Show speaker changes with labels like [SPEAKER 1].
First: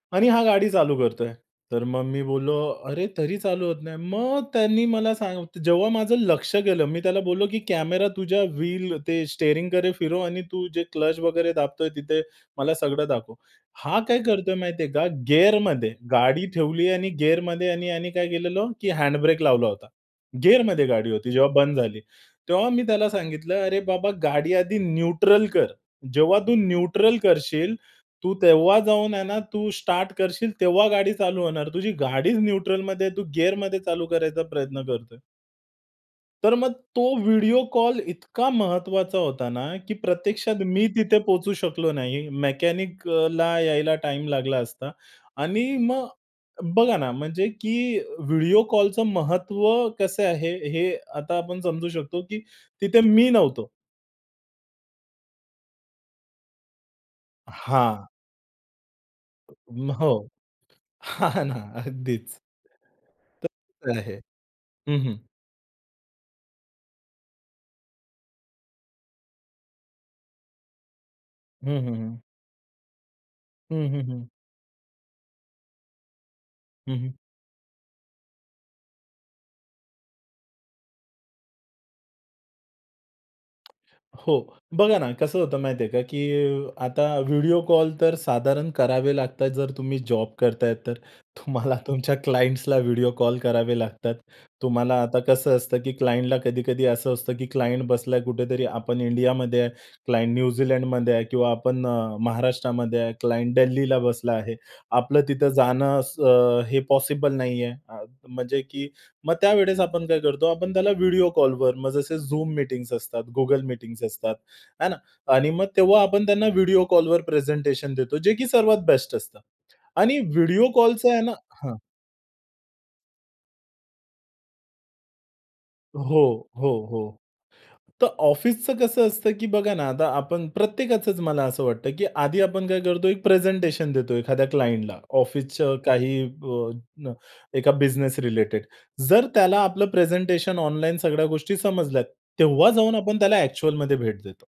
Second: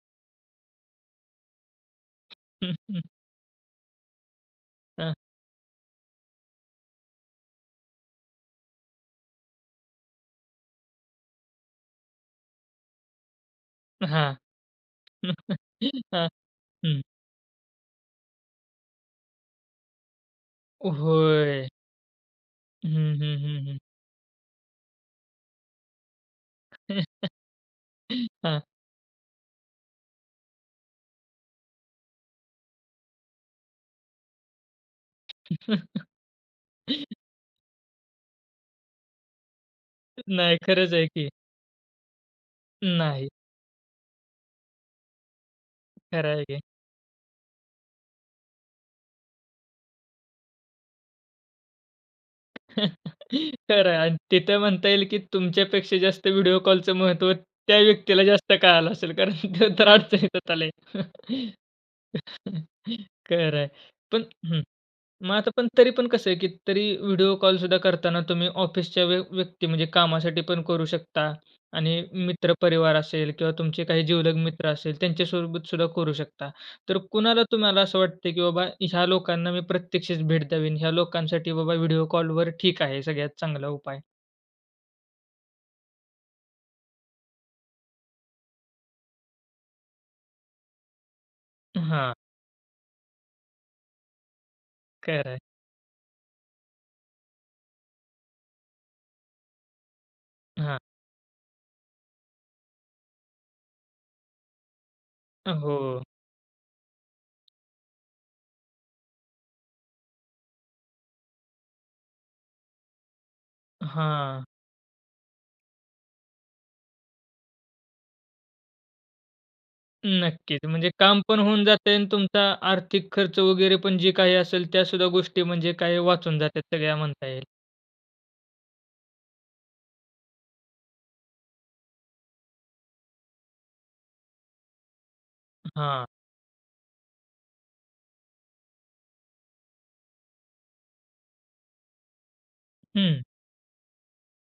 [SPEAKER 1] आणि हा गाडी चालू करतोय. तर मग मी बोललो
[SPEAKER 2] हं, हं.
[SPEAKER 1] अरे तरी चालू होत नाही? मग त्यांनी मला
[SPEAKER 2] हां.
[SPEAKER 1] सा जेव्हा माझं लक्ष गेलं मी त्याला बोललो की कॅमेरा तुझ्या व्हील ते स्टिअरिंगकडे फिरव आणि तू जे क्लच वगैरे दाबतोय, तिथे मला सगळं दाखव. हा काय
[SPEAKER 2] हां.
[SPEAKER 1] करतोय माहितीये का? गिअरमध्ये
[SPEAKER 2] हां,
[SPEAKER 1] गाडी ठेवली आहे
[SPEAKER 2] हं.
[SPEAKER 1] आणि गिअरमध्ये आणि यानी यानी काय केलेलं की हँड ब्रेक लावला होता. गिअरमध्ये गाडी होती जेव्हा
[SPEAKER 2] होय.
[SPEAKER 1] बंद झाली. तेव्हा मी त्याला
[SPEAKER 2] हं, हं.
[SPEAKER 1] सांगितलं
[SPEAKER 2] हं, हं.
[SPEAKER 1] "अरे बाबा गाडी आधी न्यूट्रल कर. जेव्हा तू न्यूट्रल करशील, तू
[SPEAKER 2] हां.
[SPEAKER 1] तेव्हा जाऊन आहे ना, तू स्टार्ट करशील तेव्हा गाडी चालू होणार. तुझी गाडीच न्यूट्रलमध्ये आहे. तू गिअरमध्ये चालू करायचा प्रयत्न करतोय." तर मग तो व्हिडिओ कॉल इतका महत्वाचा होता ना, की
[SPEAKER 2] नाही.
[SPEAKER 1] प्रत्यक्षात मी
[SPEAKER 2] खरंच आहे
[SPEAKER 1] तिथे
[SPEAKER 2] की.
[SPEAKER 1] पोहचू शकलो नाही.
[SPEAKER 2] नाही.
[SPEAKER 1] मेकॅनिकला यायला टाईम लागला असता. आणि मग
[SPEAKER 2] खरं आहे की.
[SPEAKER 1] बघा ना, म्हणजे की व्हिडिओ कॉलचं महत्व कसं आहे हे आता आपण समजू शकतो की तिथे मी नव्हतो.
[SPEAKER 2] खरं आहे आणि तिथे म्हणता येईल की तुमच्यापेक्षा जास्त व्हिडिओ कॉलचं महत्व त्या
[SPEAKER 1] हां.
[SPEAKER 2] व्यक्तीला जास्त कळालं असेल, कारण
[SPEAKER 1] अ,
[SPEAKER 2] ते तर
[SPEAKER 1] हो.
[SPEAKER 2] अडचणीतच आले.
[SPEAKER 1] हां ना अगदीच. ते
[SPEAKER 2] खरं आहे.
[SPEAKER 1] तर [unintelligible] आहे.
[SPEAKER 2] पण हं.
[SPEAKER 1] हं, हं.
[SPEAKER 2] मग आता पण तरी पण कसं आहे की तरी व्हिडिओ कॉल सुद्धा करताना तुम्ही ऑफिसच्या व्य व्यक्ती म्हणजे कामासाठी पण करू शकता.
[SPEAKER 1] हं,
[SPEAKER 2] आणि
[SPEAKER 1] हं. हं.
[SPEAKER 2] मित्र परिवार असेल किंवा तुमचे
[SPEAKER 1] हं,
[SPEAKER 2] काही
[SPEAKER 1] हं. हं.
[SPEAKER 2] जीवलग मित्र असेल त्यांच्या सोबत सुद्धा करू शकता.
[SPEAKER 1] हं,
[SPEAKER 2] तर
[SPEAKER 1] हं.
[SPEAKER 2] कुणाला तुम्हाला असं वाटतं, की बाबा ह्या लोकांना मी प्रत्यक्षच भेट द्यावी, ह्या लोकांसाठी बाबा व्हिडिओ कॉलवर ठीक आहे सगळ्यात चांगला उपाय?
[SPEAKER 1] हो बघा ना, कसं होतं माहिती आहे का, की आता व्हिडिओ कॉल तर साधारण करावे लागतात जर तुम्ही जॉब करताय तर. तुम्हाला तुमच्या
[SPEAKER 2] हां.
[SPEAKER 1] क्लायंट्सला व्हिडिओ कॉल करावे लागतात. तुम्हाला आता
[SPEAKER 2] खरं आहे.
[SPEAKER 1] कसं असतं की क्लायंटला कधी-कधी असं असतं की क्लायंट बसला कुठेतरी, आपण इंडियामध्ये आहे. क्लायंट
[SPEAKER 2] हां.
[SPEAKER 1] न्यूझीलंडमध्ये आहे किंवा आपण अ, महाराष्ट्रामध्ये आहे क्लायंट दिल्लीला बसला आहे. आपलं तिथं
[SPEAKER 2] अ,
[SPEAKER 1] जाणं
[SPEAKER 2] हो.
[SPEAKER 1] स हे पॉसिबल नाहीये. अ, म्हणजे की मग त्यावेळेस आपण काय करतो आपण त्याला व्हिडिओ कॉलवर मग जसे Zoom मीटिंग्ज असतात, Google मीटिंग्ज असतात,
[SPEAKER 2] हां.
[SPEAKER 1] आहे ना. आणि मग तेव्हा आपण त्यांना व्हिडिओ कॉलवर प्रेझेंटेशन देतो जे की सर्वात बेस्ट असतं. आणि
[SPEAKER 2] नक्कीच.
[SPEAKER 1] व्हिडिओ
[SPEAKER 2] म्हणजे
[SPEAKER 1] कॉलचं
[SPEAKER 2] काम
[SPEAKER 1] आहे ना
[SPEAKER 2] पण होऊन
[SPEAKER 1] हां.
[SPEAKER 2] जातंय आणि तुमचा आर्थिक खर्च वगैरे पण जे काही असेल, त्या सुद्धा गोष्टी म्हणजे काय वाचून
[SPEAKER 1] हो,
[SPEAKER 2] जातात
[SPEAKER 1] हो.
[SPEAKER 2] सगळ्या
[SPEAKER 1] हो.
[SPEAKER 2] म्हणता येईल.
[SPEAKER 1] तर ऑफिसचं कसं असतं, की बघा ना आता आपण प्रत्येकाचंच मला असं वाटतं, की आधी आपण काय करतो एक प्रेझेंटेशन देतो एखाद्या क्लायंटला ऑफिसचं
[SPEAKER 2] हां.
[SPEAKER 1] काही अ, एका बिझनेस रिलेटेड. जर त्याला आपलं प्रेझेंटेशन ऑनलाईन सगळ्या गोष्टी समजल्यात, तेव्हा जाऊन आपण
[SPEAKER 2] हं.
[SPEAKER 1] त्याला ॲक्चुअलमध्ये भेट देतो.